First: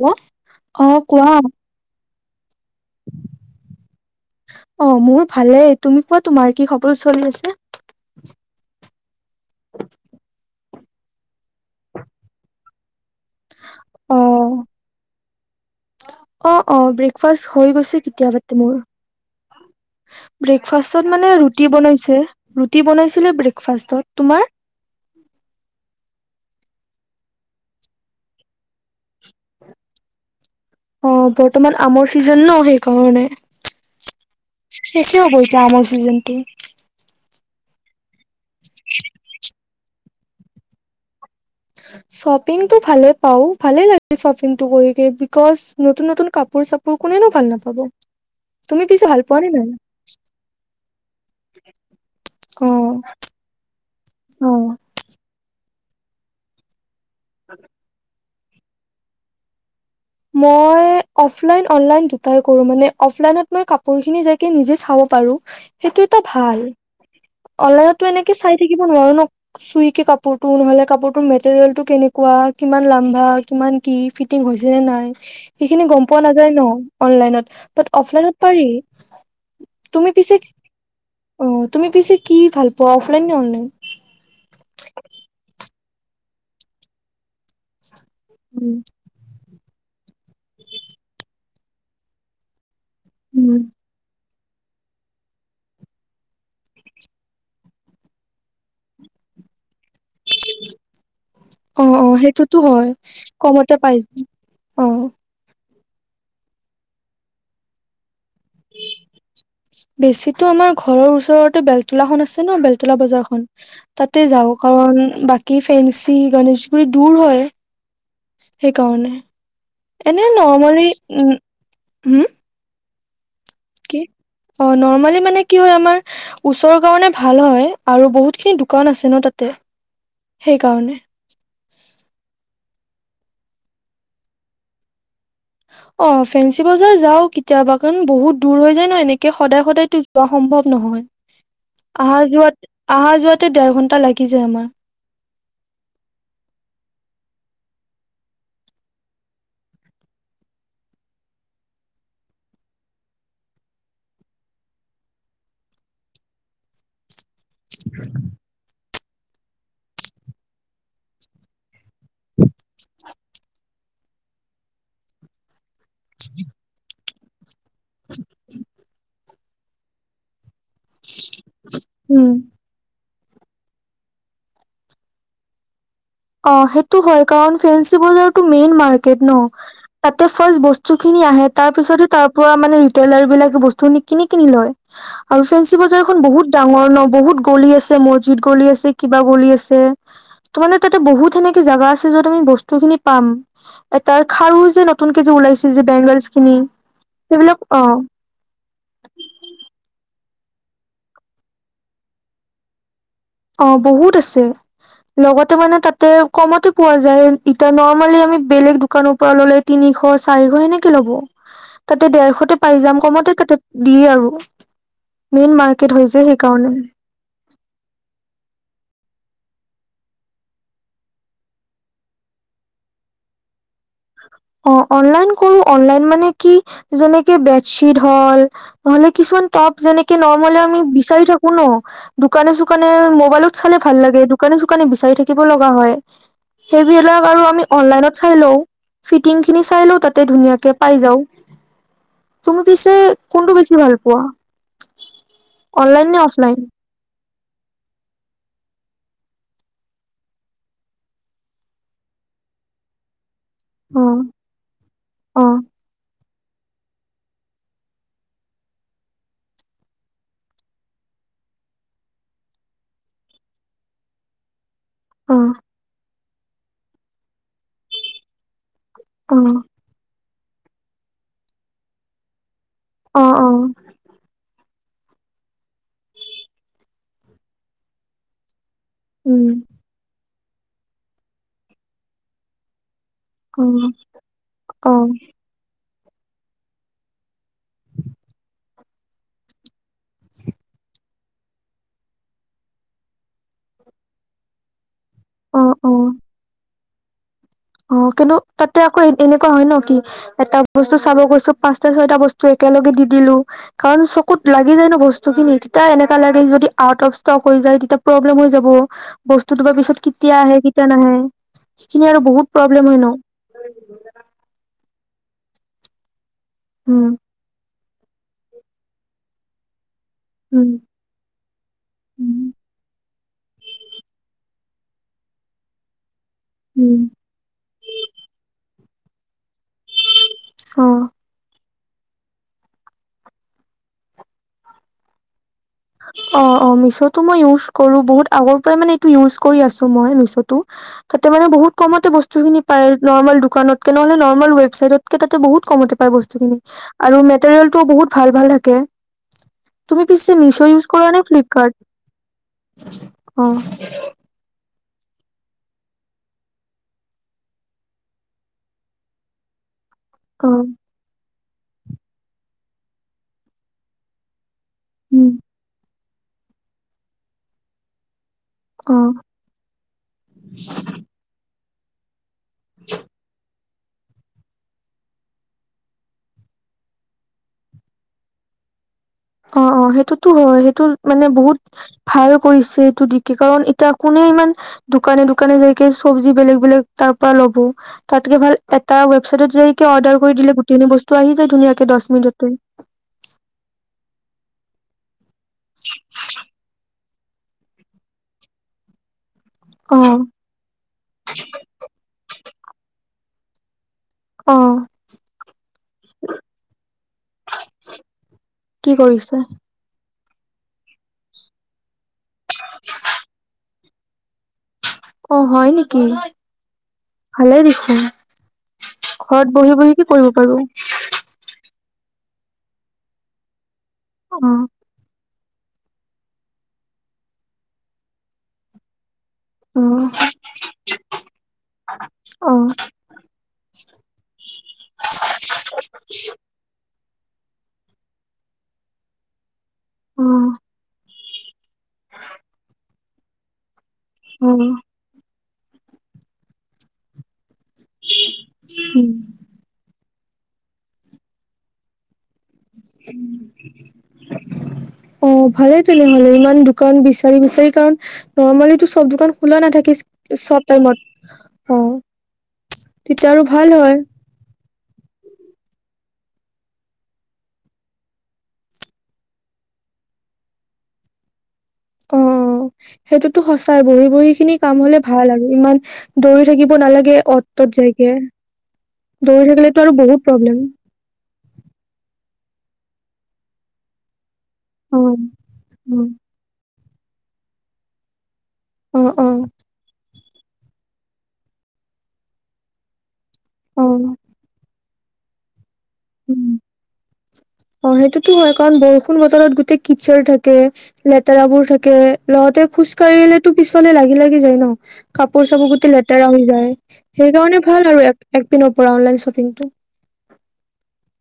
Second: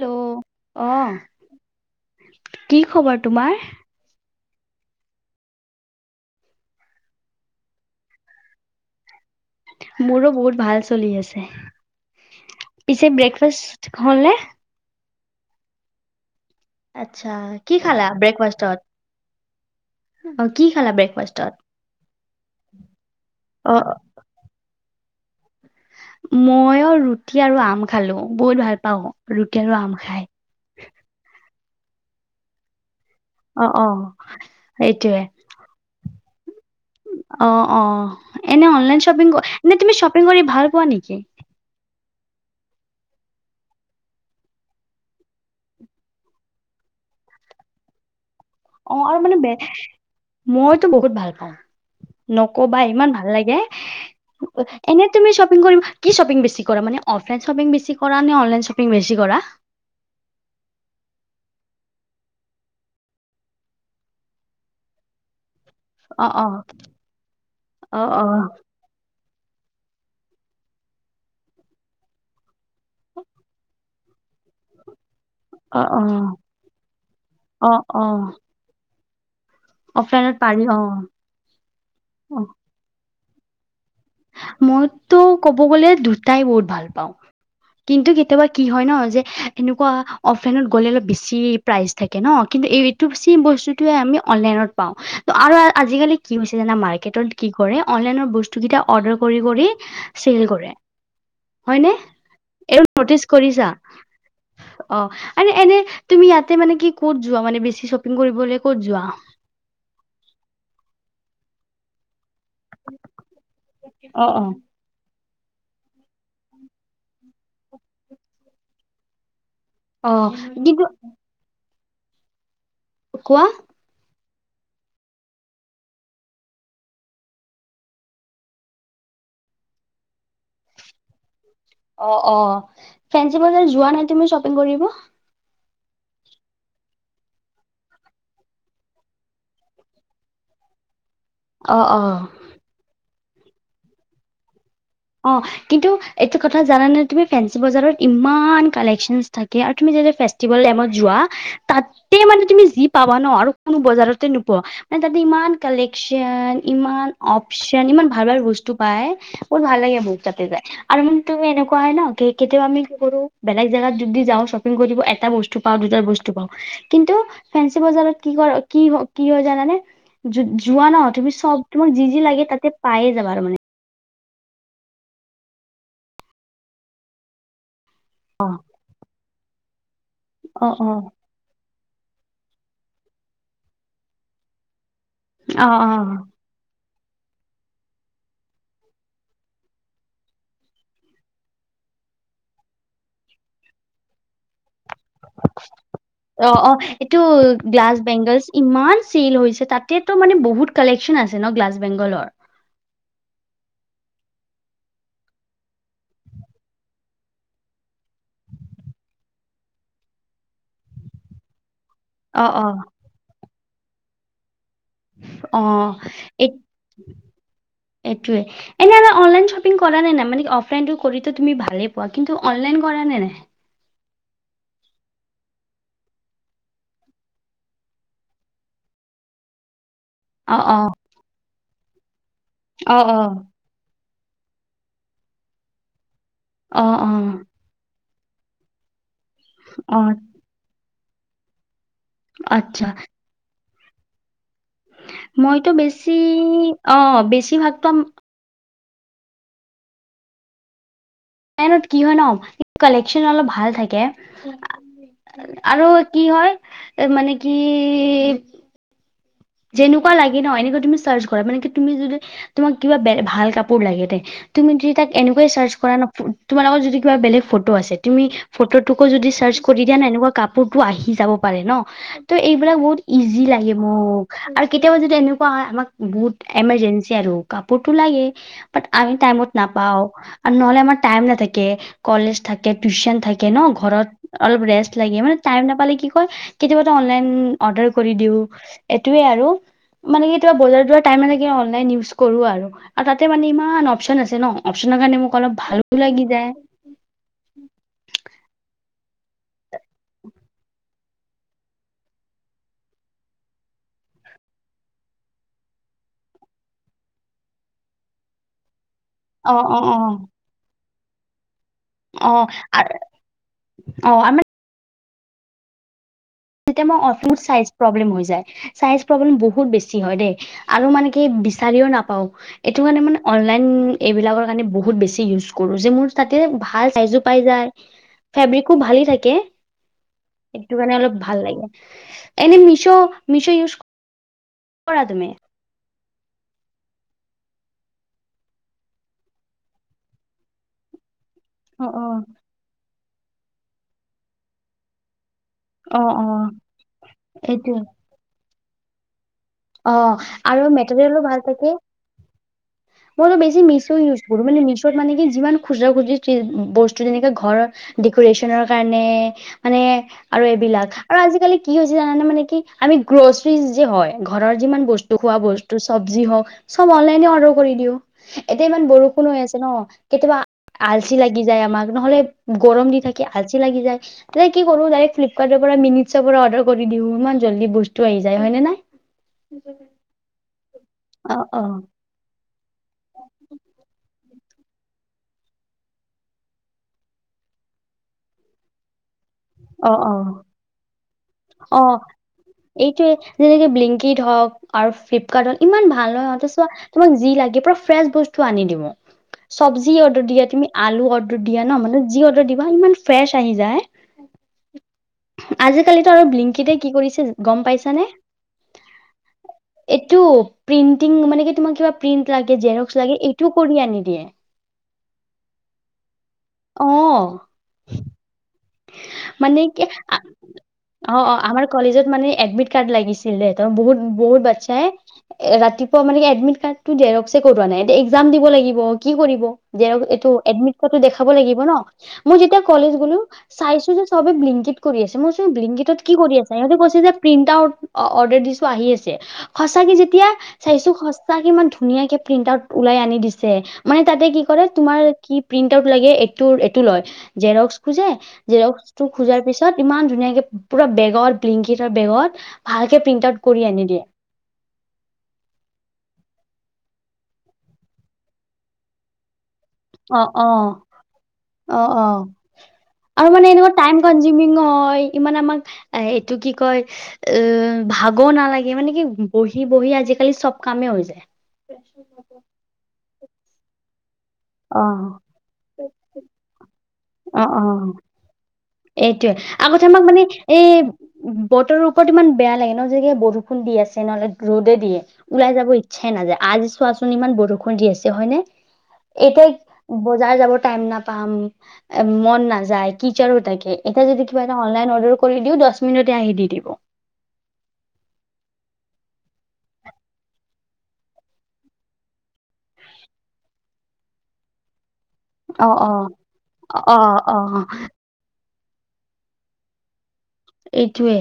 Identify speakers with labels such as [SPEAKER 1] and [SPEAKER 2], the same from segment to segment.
[SPEAKER 1] Hello
[SPEAKER 2] hello অ কোৱা
[SPEAKER 1] কি খবৰ তোমাৰ
[SPEAKER 2] অ মোৰ ভালেই তুমি কোৱা তোমাৰ কি সবো চলি আছে
[SPEAKER 1] মোৰো বহুত ভাল চলি আছে ব্ৰেকফাষ্ট
[SPEAKER 2] অ
[SPEAKER 1] হ'ল নে?
[SPEAKER 2] অ' অ'
[SPEAKER 1] আচ্ছা
[SPEAKER 2] ব্ৰেকফাষ্ট হৈ
[SPEAKER 1] কি
[SPEAKER 2] গৈছে
[SPEAKER 1] খালা
[SPEAKER 2] কেতিয়াবাতে মোৰ।
[SPEAKER 1] ব্ৰেকফাষ্টত অ কি খালা
[SPEAKER 2] ব্ৰেকফাষ্টত মানে ৰুতি বনাইছে, ৰুতি বনাইছিল
[SPEAKER 1] অ
[SPEAKER 2] ব্ৰেকফষ্টত। তোমাৰ?
[SPEAKER 1] মইও ৰুটি আৰু আম খালো। বহুত ভাল পাওঁ ৰুটি আৰু আম খাই।
[SPEAKER 2] অ' বৰ্তমান আমৰ চিজন ন সেই অ' নে
[SPEAKER 1] অ অ
[SPEAKER 2] শষ
[SPEAKER 1] সেইটোৱে
[SPEAKER 2] হব এতিয়া আমৰ চিজনতো।
[SPEAKER 1] অ' অ'। এনে অ' অনলাইন শ্বপিং কৰ ন তুমি শ্বপিং কৰি ভাল পোৱা নেকি?
[SPEAKER 2] শ্বপিংটো ভালে পাও, ভালে লাগে শ্বপিংটো কৰি, বিকজ নতুন নতুন কাপোৰ চাপোৰ কোনেনো ভাল নাপাব। তুমি
[SPEAKER 1] অ'
[SPEAKER 2] পিছে
[SPEAKER 1] আৰু
[SPEAKER 2] ভাল পোৱা নে
[SPEAKER 1] মানে,
[SPEAKER 2] নাই
[SPEAKER 1] মইতো বহুত ভাল পাওঁ,
[SPEAKER 2] অ
[SPEAKER 1] নকবা ইমান ভাল লাগে,
[SPEAKER 2] অ
[SPEAKER 1] এনে তুমি শ্বপিং কৰিব কি শ্বপিং বেছি কৰা মানে? অফলাই শ্বপিং বেছি কৰে কৰা নে অনলাইন শ্বপিং বেছি কৰা?
[SPEAKER 2] মই অফলাইন অনলাইন দুটাই কৰো মানে, অফলাইনত মই কাপোৰ কানি যাই নিজে চাব পাৰো। সেইটো এটা
[SPEAKER 1] অ অ
[SPEAKER 2] ভাল,
[SPEAKER 1] অ
[SPEAKER 2] অনলাইনতো
[SPEAKER 1] অ
[SPEAKER 2] এনেকে চাই থাকিব নোৱাৰো ন। চুই কে কাপোৰটো, নহলে কাপোৰ তৰ মেটেৰিয়েল টো কেনেকুৱা। কিমান লাম্বা, কিমান কি ফিটিং হৈছে যে নাই।
[SPEAKER 1] অ
[SPEAKER 2] সেইখিনি
[SPEAKER 1] অ
[SPEAKER 2] গম পোৱা নাযায় ন অনলাইনত,
[SPEAKER 1] অ
[SPEAKER 2] বাট
[SPEAKER 1] অ
[SPEAKER 2] অফলাইনত পাৰি। তুমি
[SPEAKER 1] অফলাইনত
[SPEAKER 2] পিছে
[SPEAKER 1] পাৰি অ
[SPEAKER 2] অ', তুমি পিছে কি ভাল পোৱা? লাইন নে অনলাইন?
[SPEAKER 1] মইটো ক'ব গ'লে দুটাই বহুত ভাল পাওঁ। কিন্তু কেতিয়াবা কি
[SPEAKER 2] উম
[SPEAKER 1] হয় ন' যে এনেকুৱা অ'ফেনত গ'লে অলপ বেছি প্ৰাইজ থাকে ন' কিন্তু এই চেম
[SPEAKER 2] উম
[SPEAKER 1] বস্তুটোৱে আমি অনলাইনত পাওঁ ত' আৰু আজিকালি কি হৈছে জানা মাৰ্কেটত কি কৰে অনলাইনৰ বস্তু কেইটা অৰ্ডাৰ কৰি কৰি হয়নে
[SPEAKER 2] অ', অ', সেইটোতো
[SPEAKER 1] এইটো
[SPEAKER 2] হয়
[SPEAKER 1] নটিচ কৰিছা
[SPEAKER 2] কমতে পাইছোঁ অ'।
[SPEAKER 1] আৰু এনে তুমি ইয়াতে মানে কি ক'ত যোৱা মানে বেছি চ'
[SPEAKER 2] বেছিটো আমাৰ ঘৰৰ ওচৰত টো বেলতলাখন আছ ন' বেলতলা বজাৰখন তাতে
[SPEAKER 1] অ অ
[SPEAKER 2] যাওঁ কাৰণ বাক কি ফেঞ্চি গণেশগুৰি দূৰ হয় সেইকাৰণে
[SPEAKER 1] অ
[SPEAKER 2] এনে
[SPEAKER 1] কিন্তু
[SPEAKER 2] নৰ্মাৰী উম। হম।
[SPEAKER 1] কোৱা।
[SPEAKER 2] কি অ' নৰ্মেলি মানে কি হয় আমাৰ ওচৰৰ কাৰণে ভাল হয় আৰু বহুতখিনি দোকান আছে ন তাতে সেইকাৰণে
[SPEAKER 1] অ' অ' ফেঞ্চি বজাৰ যোৱা নাই তুমি শ্বপিং কৰিব।
[SPEAKER 2] অ' ফেঞ্চি বজাৰ যাও কেতিয়াবা কাৰণ বহুত দূৰ হৈ যায় ন এনেকে সদায় সদায়তো যোৱা সম্ভৱ নহয়
[SPEAKER 1] অ অ
[SPEAKER 2] অহা যোৱাত, অহা যোৱাত অহা যোৱাত দেৰ ঘন্টা লাগি যায় আমাৰ
[SPEAKER 1] অ' কিন্তু এইটো কথা জানানে তুমি ফেসি বজাৰত ইমান কালেকশন থাকে আৰু তুমি যেতিয়া ফেষ্টিভেল টাইমত যোৱা তাতে মানে তুমি যি পাবা ন আৰু কোনো বজাৰতে নোপোৱা মানে তাতে ইমান কালেকশ্যন ইমান। অপশচন ইমান ভাল ভাল বস্তু। পায়। বহুত ভাল লাগে বহুত যাতে যাই আৰু মানে তুমি এনেকুৱা হয় ন কি কেতিয়াবা আমি কি কৰো বেলেগ জেগাত যদি যাওঁ শ্বপিং কৰিব এটা বস্তু। পাওঁ দুটাই বস্তু পাওঁ কিন্তু। ফেঞ্চী বজাৰত কি কৰ কিহৰ। কি হয় জানানে যদি। যোৱা ন তুমি চববোৰ যি যি
[SPEAKER 2] উম
[SPEAKER 1] লাগে তাতে পায় যায়। বাৰ মানে
[SPEAKER 2] অ 'সেইটো হয় কাৰণ ফেচ সেই বজাৰ টু মেইন মাৰকেট ন তাতে ফাষ্ট
[SPEAKER 1] অ', অ',
[SPEAKER 2] বস্তু
[SPEAKER 1] অ'।
[SPEAKER 2] খিনি আহে তাত। তাৰ পিছতো তাৰ পৰা মানে ৰিটেইলাৰ বিলাকে বস্তু আনি কিনি কিনি লয়। আৰু
[SPEAKER 1] অ
[SPEAKER 2] ফেঞ্চি বজাৰখন বহুত ডাঙৰ ন' বহুত গলি আছে মছজিদ গলি আছে কিবা গলি আছে। তো মানে। তাতে বহুত সেনেকে জাগা আছে যত আমি বস্তু খিনি পাম এটাৰ খাৰু। যে নতুনকে যে ওলাইছে যে বেংগলছ
[SPEAKER 1] অ
[SPEAKER 2] খিনি
[SPEAKER 1] -অ এইটো
[SPEAKER 2] সেইবিলাক অ
[SPEAKER 1] গ্লাছ বেংগলছ ইমান চিল হৈছে তাতে তো মানে বহুত কালেকশ্যন আছে ন গ্লাছ বেংগলত
[SPEAKER 2] অ' বহুত আছে লগতে মানে তাতে কমতে পোৱা যায় এতিয়া নৰ্মেলি আমি বেলেগ দোকানৰ পৰা ল'লে তিনিশ চাৰিশ সেনেকে ল'ব তাতে
[SPEAKER 1] অ
[SPEAKER 2] ডেৰশতে
[SPEAKER 1] অ
[SPEAKER 2] পাই যাম কমতে তাতে দিয়ে আৰু। মেইন
[SPEAKER 1] অ
[SPEAKER 2] মাৰ্কেট হৈছে
[SPEAKER 1] এই
[SPEAKER 2] সেইকাৰণে।
[SPEAKER 1] এইটোৱে এনে আৰু অনলাইন শ্বপিং কৰা নে নাই মানে অফলাইনটো কৰিতো তুমি ভালেই পোৱা কিন্তু অনলাইন কৰা নে নাই।
[SPEAKER 2] অ অনলাইন কৰো অনলাইন মানে কি যেনেকে বেডশ্বীট হল মানে কিছুমান টপ যেনেকে
[SPEAKER 1] অ
[SPEAKER 2] নৰ্মেলি
[SPEAKER 1] অ
[SPEAKER 2] আমি বিচাৰি থাকো ন দোকান চোকানে
[SPEAKER 1] অ অ
[SPEAKER 2] মোবাইলত চালে ভাল লাগে দোকানী চুকানে বিচাৰি থাকিব লগা হয়
[SPEAKER 1] অ অ
[SPEAKER 2] সেইবিলাক আৰু আমি অনলাইনত চাই লওঁক ফিটিং খিনি চাই
[SPEAKER 1] অ
[SPEAKER 2] লওঁ তাতে ধুনীয়াকে পাই যাও তুমি
[SPEAKER 1] আচ্ছা
[SPEAKER 2] পিছে কোনটু বেছি কি ভাল পোৱা
[SPEAKER 1] মইতো
[SPEAKER 2] অনলাইন
[SPEAKER 1] বেছি
[SPEAKER 2] নে অফলাইন?
[SPEAKER 1] অ বেছি বৃহত্তম মেইন কি হয় ন কালেকশ্যন অলপ ভাল ভাল
[SPEAKER 2] অ,
[SPEAKER 1] থাকে
[SPEAKER 2] অ,
[SPEAKER 1] আৰু কি হয় এ মানে কি যেনেকুৱা লাগে ন এনেকুৱা তুমি চাৰ্চ কৰা মানে কি তুমি যদি তোমাক কিবা ব ভাল কাপোৰ লাগে তে তুমি য তাক
[SPEAKER 2] অ,
[SPEAKER 1] এনেকুৱে চাৰ্চ কৰা ন তোমাৰ লগত যদি কিবা বেলেগ ফটো আছে তুমি ফটো তোক যদি
[SPEAKER 2] অ,
[SPEAKER 1] চাৰ্চ কৰি দিয় এনেকুৱা কাপো টো আহি যাব পাৰে ন ত এইবিলাক বহুত
[SPEAKER 2] অ,
[SPEAKER 1] ইজি
[SPEAKER 2] অ,
[SPEAKER 1] লাগে মোক আৰু কেতিয়াবা যদি এনেকুৱা হয় আমাক বহুত এমাৰজেঞ্চি আৰু কাপোৰতটো লাগে ব আমি টাইমোত
[SPEAKER 2] উম,
[SPEAKER 1] নাপাওঁ আৰু নহলে আমাৰ টাইম নাথাকে কলেজ থাকে টিউচন থাকে ন
[SPEAKER 2] অ,
[SPEAKER 1] ঘৰত অলপ ৰেষ্ট
[SPEAKER 2] অ,
[SPEAKER 1] লাগে মানে টাইম নাপালে কি কেতিয়াবা অনলাইন অৰ্ডাৰ কৰি দিওঁ এইটোৱেই আৰু মানে কি বজাৰ টাইম আৰু তাতে মানে ইমান অপ্চন আছে ন অ না কাৰণে মোক অলপ
[SPEAKER 2] অ,
[SPEAKER 1] ভাল
[SPEAKER 2] অ।
[SPEAKER 1] লাগি যায়
[SPEAKER 2] অ কিন্তু তাতে আকৌ এনেকুৱা হয় ন কি এটা বস্তু চাব গৈছো পাঁচটা ছয়টা বস্তু একেলগে দি দিলো কাৰণ চকুত লাগি যায় ন বস্তু খিনি তেতিয়া এনেককাা লাগে যদি আউট অফ ষ্টক হৈ যায় তেতিয়া প্ৰব্লেম হৈ যাব বস্তু
[SPEAKER 1] অ
[SPEAKER 2] দব
[SPEAKER 1] অ অ
[SPEAKER 2] পিছত কেতিয়া আহে নাহে সেইখিনি আৰু বহুত হয় ন
[SPEAKER 1] আৰ আমি যেতিয়া মই অ
[SPEAKER 2] উম
[SPEAKER 1] চাইো প্ৰব্লেম হৈ যায় চাইজ প্ৰব্লেম বহুত বেছি। [unintelligible] হয় দেই
[SPEAKER 2] উম
[SPEAKER 1] আৰু মানে কি বিচাৰিও নাপাওঁ
[SPEAKER 2] উম
[SPEAKER 1] এইটো কাৰণে মানে অনলাইন এইবিলাকৰ কাৰণে বহুত বেছি ইউজ কৰোঁ যে মোৰ তাতে ভাল
[SPEAKER 2] উম
[SPEAKER 1] চাইছো পাই যাই [unintelligible] খুব ভালেই থাকে সটো কাৰণে
[SPEAKER 2] অ
[SPEAKER 1] অলপ ভাল এনে মিছ মিছ ইজ কৰা তুমি
[SPEAKER 2] অ অ মিছ'টো মই ইউজ কৰো বহুত আগৰ পৰাই মানে এইটো ইউজ কৰি আছো মই মিছটো তাতে মানে বহুত
[SPEAKER 1] অ অ
[SPEAKER 2] কমতে বস্তু খিনি পায় নৰ্মেল দোকানতকে নহ'লে নৰ্মেল ৱেবছাইটত কটা বহুত
[SPEAKER 1] অ
[SPEAKER 2] কমতে পাই
[SPEAKER 1] অ
[SPEAKER 2] বস্তু খিনি আৰু মেটেৰিয়েল
[SPEAKER 1] এইটোৱে
[SPEAKER 2] টোও বহুত ভাল ভাল থ ক
[SPEAKER 1] অ আৰু
[SPEAKER 2] নে
[SPEAKER 1] মেটেৰিয়েল ভাল থাকে
[SPEAKER 2] ফ্লিপকাৰ্ট?
[SPEAKER 1] মই তো
[SPEAKER 2] অ',
[SPEAKER 1] বেছি মিচ্ ইউচ কৰো মানে মিচ মানে কি যিমান খুচৰা খুচৰি বস্তু যেনেকে ঘৰৰ ডেক'ৰেচনৰ কাৰণে মানে আৰু
[SPEAKER 2] অ',
[SPEAKER 1] এইবিলাক আৰু আজিকালি কি হৈ হৈছে জানানে মান কি আমি গ্ৰছিজ যে হয় ঘৰৰ যিমান বস্তু
[SPEAKER 2] উম,
[SPEAKER 1] খোৱা বস্তু চব্জি হওঁক চব অনলাইনে অৰ্ডাৰ কৰি দিওঁ এতিয়া ইমান
[SPEAKER 2] অ'।
[SPEAKER 1] বৰষুণ হৈ আছে ন কেতিয়াবা আলচি লাগি যায় আমাক নহ'লে গৰম দি থাকি আজি লাগি যায় তেতিয়া কি কৰো ফ্লিপকাৰ্ট পৰা মিনিচ পৰা অৰ্ডাৰ কৰি দিওঁ ইমান জল্দি বস্তু আহি যায় হয়নে নাই
[SPEAKER 2] অ অ সেইটোতো হয় সেইটো মানে
[SPEAKER 1] অ',
[SPEAKER 2] বহুত
[SPEAKER 1] অ',
[SPEAKER 2] ভাল কৰিছ টো দিকে কাৰণ এতিয়া কোনে ইমান দোকানে দোকানে যাইকে চব্জি বেলেগ বেলেগ তাৰ পৰা ল'ব তাতকে ভাল এটা চাইদত যাইকে
[SPEAKER 1] অ',
[SPEAKER 2] অৰ্ডাৰ
[SPEAKER 1] অ'।
[SPEAKER 2] কৰি দে গোটেখিনি বস্তু তো আহি যায়
[SPEAKER 1] অ
[SPEAKER 2] ধুনীয়াকে দহ মিনিটতে
[SPEAKER 1] নিদ হওঁক আৰু ফিভ। কাৰণ ইমান ভাল ন সিহঁতে চোৱা। তোমাক যি লাগে পুৰা ফ্ৰেচ বস্তু আনি দিব। চব্জি
[SPEAKER 2] অ',
[SPEAKER 1] অৰ্ডাৰ দিয়া, তুমি আলু অৰ্ডাৰ দিয়া ন', মানে যি অৰ্ডাৰ দিবা ইমান ফ্ৰেচ আহি যায়
[SPEAKER 2] অ',
[SPEAKER 1] আজি সেইটো বিলেংকিতে কি কৰিছে গম পাইছ নে?
[SPEAKER 2] কি কৰিছে?
[SPEAKER 1] এইটো, প্ৰিন্টিং মানে কি তোমাৰ কিবা প্ৰিণ্ট লাগে, জেৰক্স লাগে, এইটোও কৰি আনিব। দিয়ে।
[SPEAKER 2] অ' হয় নেকি?
[SPEAKER 1] আহ।
[SPEAKER 2] ভালেই দেখোন। ঘৰত
[SPEAKER 1] মানে
[SPEAKER 2] বহি
[SPEAKER 1] কি,
[SPEAKER 2] বহি
[SPEAKER 1] অ'
[SPEAKER 2] কৰিব পাৰো?
[SPEAKER 1] অ' আমাৰ কলেজত মানে এডমিট কাৰ্ড লাগিছিল দে। ত বহুত বহুত
[SPEAKER 2] অ',
[SPEAKER 1] বচ্ছা এ এ ৰাতিপুৱা মানে এডমিট কাৰ্ড টো জেৰক্স কৰোৱা নাই, এতিয়া এক্সাম দিব লাগিব। কি কৰিব,
[SPEAKER 2] অ',
[SPEAKER 1] এইটো এডমিতটো দেখাব লাগিব ন, মই
[SPEAKER 2] অ',
[SPEAKER 1] যেতিয়া
[SPEAKER 2] অ',
[SPEAKER 1] কলেজ গলো চাইছো যে চবে ব্লিংকিত কৰি আছে, মোৰ চ ব্লিংকিতত কি কৰি আছে স ইহঁ ক কৈছে যে প্ৰিন্ট আউত অৰ্দাৰ দিছো, আহি আছে। সঁচাকে যেতিয়া
[SPEAKER 2] অ',
[SPEAKER 1] চাইছো তাক ইমান ধুনীয়াকে প্ৰিন্ট আউত ওলাই আনি দিছে। মানে তাতে কি কৰে
[SPEAKER 2] উম।
[SPEAKER 1] তোমাৰ কি প্ৰিন্ট লাগে এই এইটো লয়। জেৰক্স টো যে টো খোজাৰ পিছত ইমান ইমান ধুনীয়াকে পুৰা বেগত বিংকিত বেগত ভালকে প্ৰিন্ট আউট কৰি আনি দিয়ে।
[SPEAKER 2] অ' ভালেই তেনেহলে দোকান বিচাৰি বিচাৰি কাৰণ, নৰ্মালিটো চব দোকান খোলা নাথাকি,
[SPEAKER 1] অ',
[SPEAKER 2] চব
[SPEAKER 1] অ'।
[SPEAKER 2] টাইমত, অ' তেতিয়া
[SPEAKER 1] মানে
[SPEAKER 2] আৰু
[SPEAKER 1] এনেকুৱা
[SPEAKER 2] ভাল
[SPEAKER 1] টাইম
[SPEAKER 2] হয়।
[SPEAKER 1] কনজিউমিং হয় ইমান আমাক এ এইটো কি কয়, অ' ভাগৰ নালাগে মানে কি বহি বহি আজিকালি চব কামে হৈ যায়। [inaudible]
[SPEAKER 2] অ সেইটোতো সঁচাই বহি বহি স খিনি কাম হলে
[SPEAKER 1] অ',
[SPEAKER 2] ভাল আৰু, ইমান দৌৰি থাকিব নালাগে অত তত যায়গে।
[SPEAKER 1] এইটোৱে আগতে আমাক মানে এই, বতৰৰ ওপৰত ইমান বেয়া লাগে ন' যে কিবা বৰষুণ দি আছে নহ'লে ৰ'দে
[SPEAKER 2] অ
[SPEAKER 1] দিয়ে, ওলাই যাব ইচ্ছাই নাযায় আজি চোৱাচো [unintelligible] ইমান বৰষুণ দি আছে হয় নে?
[SPEAKER 2] অ অ
[SPEAKER 1] এইটোৱে, বজাৰ যাব টাইম নাপ পাম, মন নাযায় কি চা এ
[SPEAKER 2] অ
[SPEAKER 1] এতিয়া যদি কিবা এটা অনলাইন হল [unintelligible] কৰি দিওঁ দশ মিনিটে আহি দি
[SPEAKER 2] উম
[SPEAKER 1] দিব।
[SPEAKER 2] অ', সেইটোতো হয় কাৰণ বৰষুণ বতৰত গোটেই কিচাৰ থাকে, লেতেৰাবোৰ থাকে। লওঁতে খোজকাঢ়িলে তো পিছফালে লাগি লাগি যায় ন কাপোৰ
[SPEAKER 1] অ
[SPEAKER 2] চাপোৰ
[SPEAKER 1] অ
[SPEAKER 2] গোটেই লেতেৰা হৈ যায়
[SPEAKER 1] অ অ
[SPEAKER 2] সেইকাৰণে ভাল আৰু পৰা অনলাইন শ্বিটো
[SPEAKER 1] এইটোয়ে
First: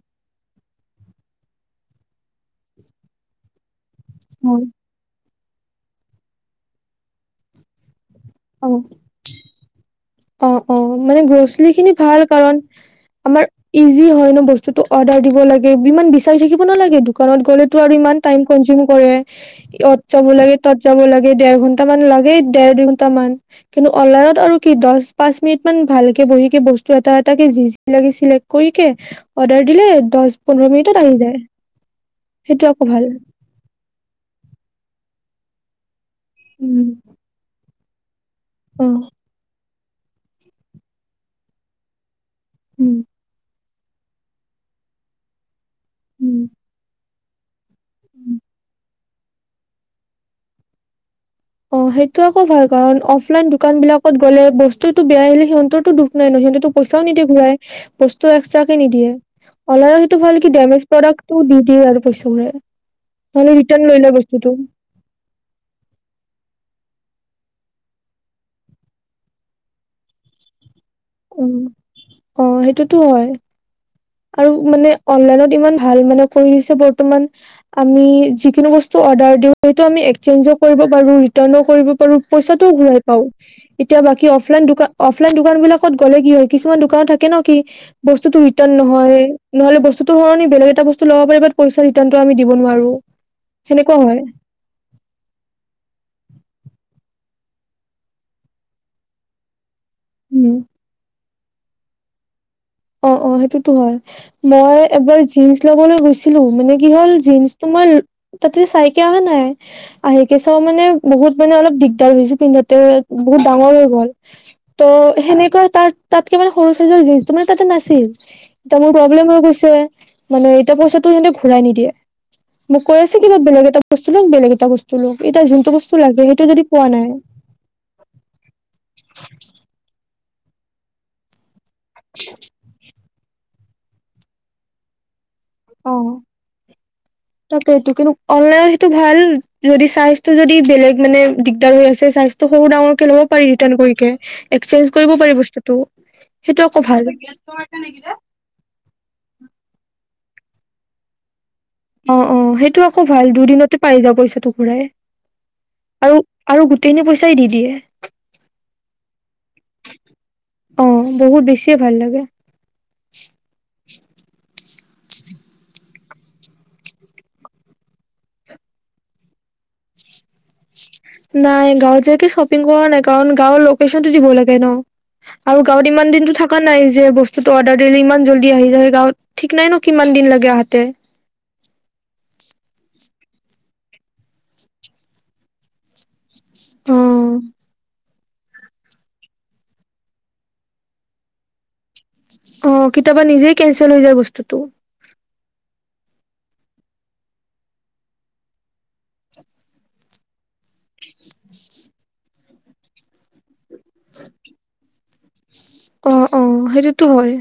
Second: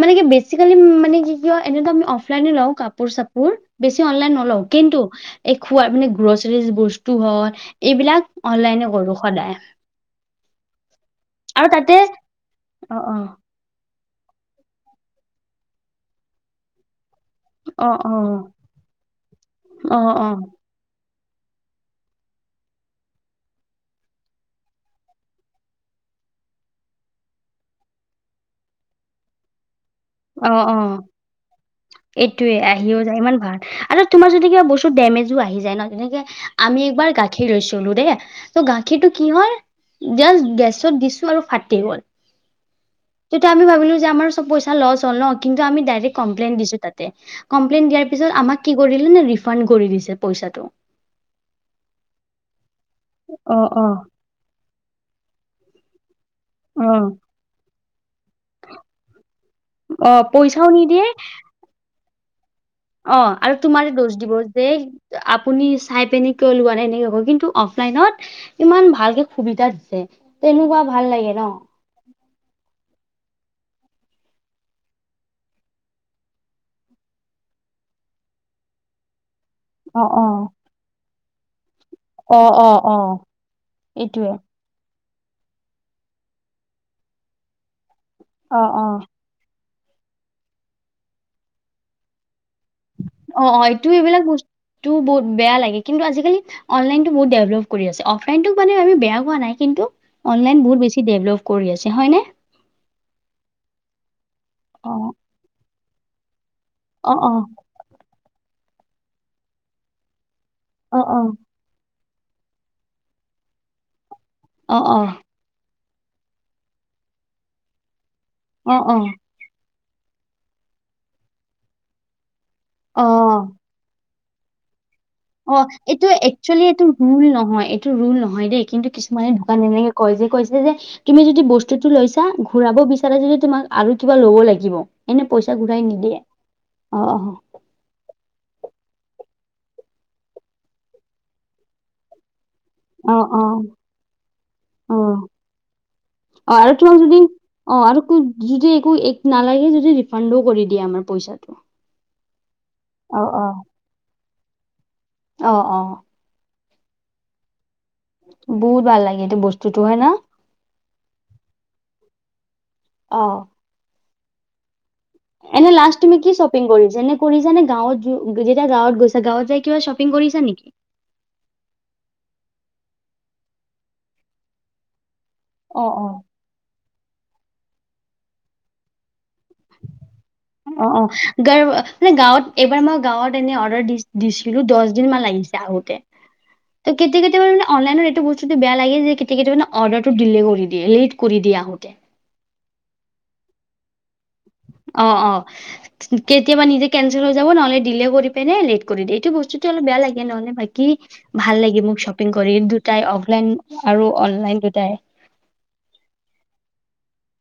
[SPEAKER 1] মানে কি বেচিকেলি মানে কি ক এনে আ লাই লওঁ কাপোৰ চাপোৰ বেছি অনলাইন
[SPEAKER 2] অ
[SPEAKER 1] নলও কিন্তু এই খোৱা মানে গ্ৰচাৰীজ বস্তু হ এইবিলাক অনলাইনে কৰো সদায়
[SPEAKER 2] অঁ অঁ মানে
[SPEAKER 1] আৰু
[SPEAKER 2] গছলি খিনি
[SPEAKER 1] তাতে
[SPEAKER 2] ভাল কাৰণ
[SPEAKER 1] অ অ
[SPEAKER 2] আমাৰ যি হয় ন বস্তুতটো অৰ্ডাৰ দিব লাগে ইমান বিচাৰি থাকিব নালাগে দোকানত গ'লেতো
[SPEAKER 1] অ
[SPEAKER 2] আৰু
[SPEAKER 1] অ
[SPEAKER 2] ইমান টাইম কনজিউম কৰে
[SPEAKER 1] অ
[SPEAKER 2] ইয়ত যাব
[SPEAKER 1] অ
[SPEAKER 2] লাগে তত যাব লাগে। দেৰ ঘন্ট মান লাগেই দেৰ দুই ঘন্ট মান কিন্তু অলাৰত আৰু কি দহ পাঁচ মিনিট মান ভালকে বহ কে বস্তু এটা এটে যি যি লাগেক্ কৰি অৰ্
[SPEAKER 1] অঁ অঁ এইটোয়ে
[SPEAKER 2] সেইটো আকৌ
[SPEAKER 1] আহিও
[SPEAKER 2] ভাল
[SPEAKER 1] যায় ইমান ভাল আৰু তোমাৰ যদি কিবা বস্তু ডেমেজ- তো আহি যায় ন তেনেকে আমি
[SPEAKER 2] উম
[SPEAKER 1] একবাৰ গাখীৰ লৈছো [unintelligible] দে ত
[SPEAKER 2] অ
[SPEAKER 1] গাখীৰটো কি হয় জাস্ট গেছত দিছো আৰু ফাটি গ'ল।
[SPEAKER 2] উম
[SPEAKER 1] তেটিয়া আমি ভাবি বোলো যে আমাৰ চব পইচা তাৰ লচ হল ন তেতিয়া আমি ডাইৰেক্ট
[SPEAKER 2] উম
[SPEAKER 1] কমপ্লেন দিছো তাতে। কমপ্লেইন দিয়াৰ
[SPEAKER 2] উম
[SPEAKER 1] পিছত আমাক কৰি। ৰিফাণ্ড কৰি দিছে পইচাটো।
[SPEAKER 2] অ সেইটো আকৌ ভাল। কাৰণ অফলাইন
[SPEAKER 1] অ
[SPEAKER 2] দোকান
[SPEAKER 1] অ
[SPEAKER 2] বিলাকত গ'লে বস্তুতটো বেয়া আহিলে সিহঁতৰটো দুখ। নাই নহ সিহঁতেটো
[SPEAKER 1] অ
[SPEAKER 2] পইচাও নিদিয়ে ঘূৰাই। বস্তু এক্সট্ৰাকে নিদিয়ে অল
[SPEAKER 1] অ
[SPEAKER 2] সিটো ভাল যে
[SPEAKER 1] পইচাও
[SPEAKER 2] ডেমেজ
[SPEAKER 1] নিদিয়ে
[SPEAKER 2] প্ৰডাক্টটো দি দিয়ে আৰু। পইচা ঘূৰাই।
[SPEAKER 1] অ
[SPEAKER 2] নহ'লে
[SPEAKER 1] আৰু
[SPEAKER 2] ৰিটাৰ্ণ
[SPEAKER 1] তোমাৰ
[SPEAKER 2] লৈ লয়
[SPEAKER 1] দোষ দিব
[SPEAKER 2] বস্তুটো
[SPEAKER 1] যে আপুনি চাই পিনে। লোৱা নাই এনেকে কব কিন্তু অফলাইনত ইমান ভালকে সুবিধা দিছে তেনেকুৱা। ভাল লাগে
[SPEAKER 2] উম
[SPEAKER 1] ন
[SPEAKER 2] অ সেইটোতো হয়। আৰু মানে অনলাইনত ইমান ভাল মানে কৰি দিছে বৰ্তমান আমি যিকোনো বস্তু অৰ্ডাৰ দিওঁ। হয়টো আমি
[SPEAKER 1] অ অ
[SPEAKER 2] এক্সচেঞ্জও কৰিব পাৰো ৰিটাৰ্ণো কৰিব পাৰো
[SPEAKER 1] অ
[SPEAKER 2] পইচাও
[SPEAKER 1] অ অ
[SPEAKER 2] ঘূৰাই পাও এতিয়া বাকী
[SPEAKER 1] এইটোৱে
[SPEAKER 2] অফলাইন দোকান। অফলাইন দোকান বিলাকত গ'লে কি হয় কিছুমান দোকানত থাকে নহ কি। বস্তুটো
[SPEAKER 1] অ
[SPEAKER 2] ৰিটাৰ্ণ
[SPEAKER 1] অ
[SPEAKER 2] নহয়। নহলে বস্তুটো সলনি বেলেগ এটা বস্তু ল'ব পাৰিব ৰিটাৰ্ণটো আমি। দিব নোৱাৰো
[SPEAKER 1] অ অ এইটো
[SPEAKER 2] সেনেকুৱা হয়
[SPEAKER 1] এইবিলাক বস্তুটো বহুত বেয়া লাগে কিন্তু আজিকালি অনলাইনটো। বহুত দেভেলপ কৰি আছে অফলাইনটোক আমি বেয়া কোৱা নাই কিন্তু।
[SPEAKER 2] উম
[SPEAKER 1] অনলাইন বহুত বেছি ডেভেলপ। কৰি আছে হয়নে।
[SPEAKER 2] অ অ সেইটোতো হয় মই
[SPEAKER 1] অ
[SPEAKER 2] এবাৰ জিন। ল'বলৈ গৈছিলো। মানে কি হ'ল
[SPEAKER 1] অ অ
[SPEAKER 2] জিন্সটো মই। তাতে চাইকে আহা নাই আহি। কেঁচা মানে
[SPEAKER 1] অ
[SPEAKER 2] বহুত
[SPEAKER 1] অ
[SPEAKER 2] মানে অলপ দিগ। তাৰ পিছত পিন্ধাতে বহুত ডাঙৰ হৈ গ'ল।
[SPEAKER 1] অ
[SPEAKER 2] ত' সেনেকৈ তাৰ। তাতকে মানে সৰু চাইজৰ জিন্সটো মানে। তাতে নাছিল।
[SPEAKER 1] অ অ
[SPEAKER 2] এতিয়া মোৰ প্ৰব্লেম হৈ গৈছে। মানে এটা পইচাটো সিহঁতে ঘূৰাই নিদিয়ে। মোক কৈ আছে কিবা বেলেগ এটা বস্তু। বেলেগ এটা বস্তু। লওক এতিয়া
[SPEAKER 1] অঁ
[SPEAKER 2] যোনটো বস্তু
[SPEAKER 1] এইটো
[SPEAKER 2] লাগে সেইটো যদি
[SPEAKER 1] একচুৱেলি
[SPEAKER 2] পোৱা
[SPEAKER 1] এইটো
[SPEAKER 2] নাই
[SPEAKER 1] ৰোল নহয় এইটো ৰোল নহয় দেই কিন্তু কিছুমানে দোকান এনেকে কয় যে কৈছে যে তুমি যদি বস্তু বস্তুটো লৈছা ঘূৰাব বিচাৰা যদি তোমাক আৰু কিবা ল'ব লাগিব, এনে পইচা ঘূৰাই
[SPEAKER 2] অ
[SPEAKER 1] নিদিয়ে, অঁ - অঁ।
[SPEAKER 2] তাকেইটো কিন্তু অনলাইনত সেইটো ভাল, যদি চাইজ টো যদি বেলেগ মানে দিগদাৰ ও হৈছে, চাইজ টো সৰু ডাঙৰ কে
[SPEAKER 1] অ
[SPEAKER 2] ল'ব
[SPEAKER 1] অ
[SPEAKER 2] পাৰি ৰিটাৰ্ণ কৰি কে, এক্সচেঞ্জ কৰিব
[SPEAKER 1] অ
[SPEAKER 2] পাৰি বস্তুটো,
[SPEAKER 1] অ
[SPEAKER 2] সেইটো
[SPEAKER 1] আৰু
[SPEAKER 2] আকৌ
[SPEAKER 1] তোমাক
[SPEAKER 2] ভাল।
[SPEAKER 1] যদি অ আৰু কো- যদি একো এক নালাগে যদি ৰিফাণ্ডো কৰি দিয়ে আমাৰ পইচাটো।
[SPEAKER 2] অঁ-অঁ সেই তো আকৌ ভাল দুদিনতে পাই যায় পইচা টো ঘূৰাই।
[SPEAKER 1] অঁ-অঁ।
[SPEAKER 2] আৰু আৰু গোটেইখিনি পইচাই দি দিয়ে।
[SPEAKER 1] বহুত ভাল লাগে, এইটো বস্তুটো হয় ন।
[SPEAKER 2] অ বহুত বেছিয়ে ভাল লাগে
[SPEAKER 1] অঁ। এনে লাষ্ট তুমি কি শ্বপিং কৰিছা, এনে কৰিছা নে গাঁৱত যেতিয়া গাঁৱত গৈছা গাঁৱত যায়
[SPEAKER 2] নাই গাঁওত যায় কি শ্বপিং কৰা নাই কাৰণ গাঁৱৰ লোকেশ্যন টো দিব লাগে ন। আৰু
[SPEAKER 1] অ
[SPEAKER 2] গাঁৱত
[SPEAKER 1] অ।
[SPEAKER 2] ইমান দিনটো থকা নাই যে বস্তুটো অৰ্ডাৰ দিলে ইমান জল্দি আহি যায় গাঁৱত। ঠিক নাই ন কিমান দিন লাগে আহাতে
[SPEAKER 1] অঁ-অঁ গৰ মানে গাঁৱত এইবাৰ মই গাঁৱত এনে অৰ্ডাৰ দি দিছিলো দচ দিন মান লাগিছে আহোতে।
[SPEAKER 2] অ
[SPEAKER 1] ত' কেতিয়া কেতিয়াবা মানে অনলাইনত এইটো বচ বেয়া লাগে যে কেতিয়াবা-কেতিয়াবা মানে অৰ্ডাৰ টো দিলে কৰি দিয়ে, লেত কৰি দিয়ে আহোঁতে।
[SPEAKER 2] অঁ কেতিয়াবা নিজে কেনচেল হৈ যায় বচ
[SPEAKER 1] অঁ - অঁ। কেতিয়াবা নিজে কেনচেল হৈ যাব নহ'লে ডিলে কৰি পেনে লেট কৰি দিয়ে, এইটো বস্তু অলপ বেয়া লাগে নহ'লে বাকী ভাল লাগে মোক শ্বপিং কৰি দুটাই অফলাইন আৰু অনলাইন দুটাই।
[SPEAKER 2] অঁ-অঁ সেইটোতো হয়।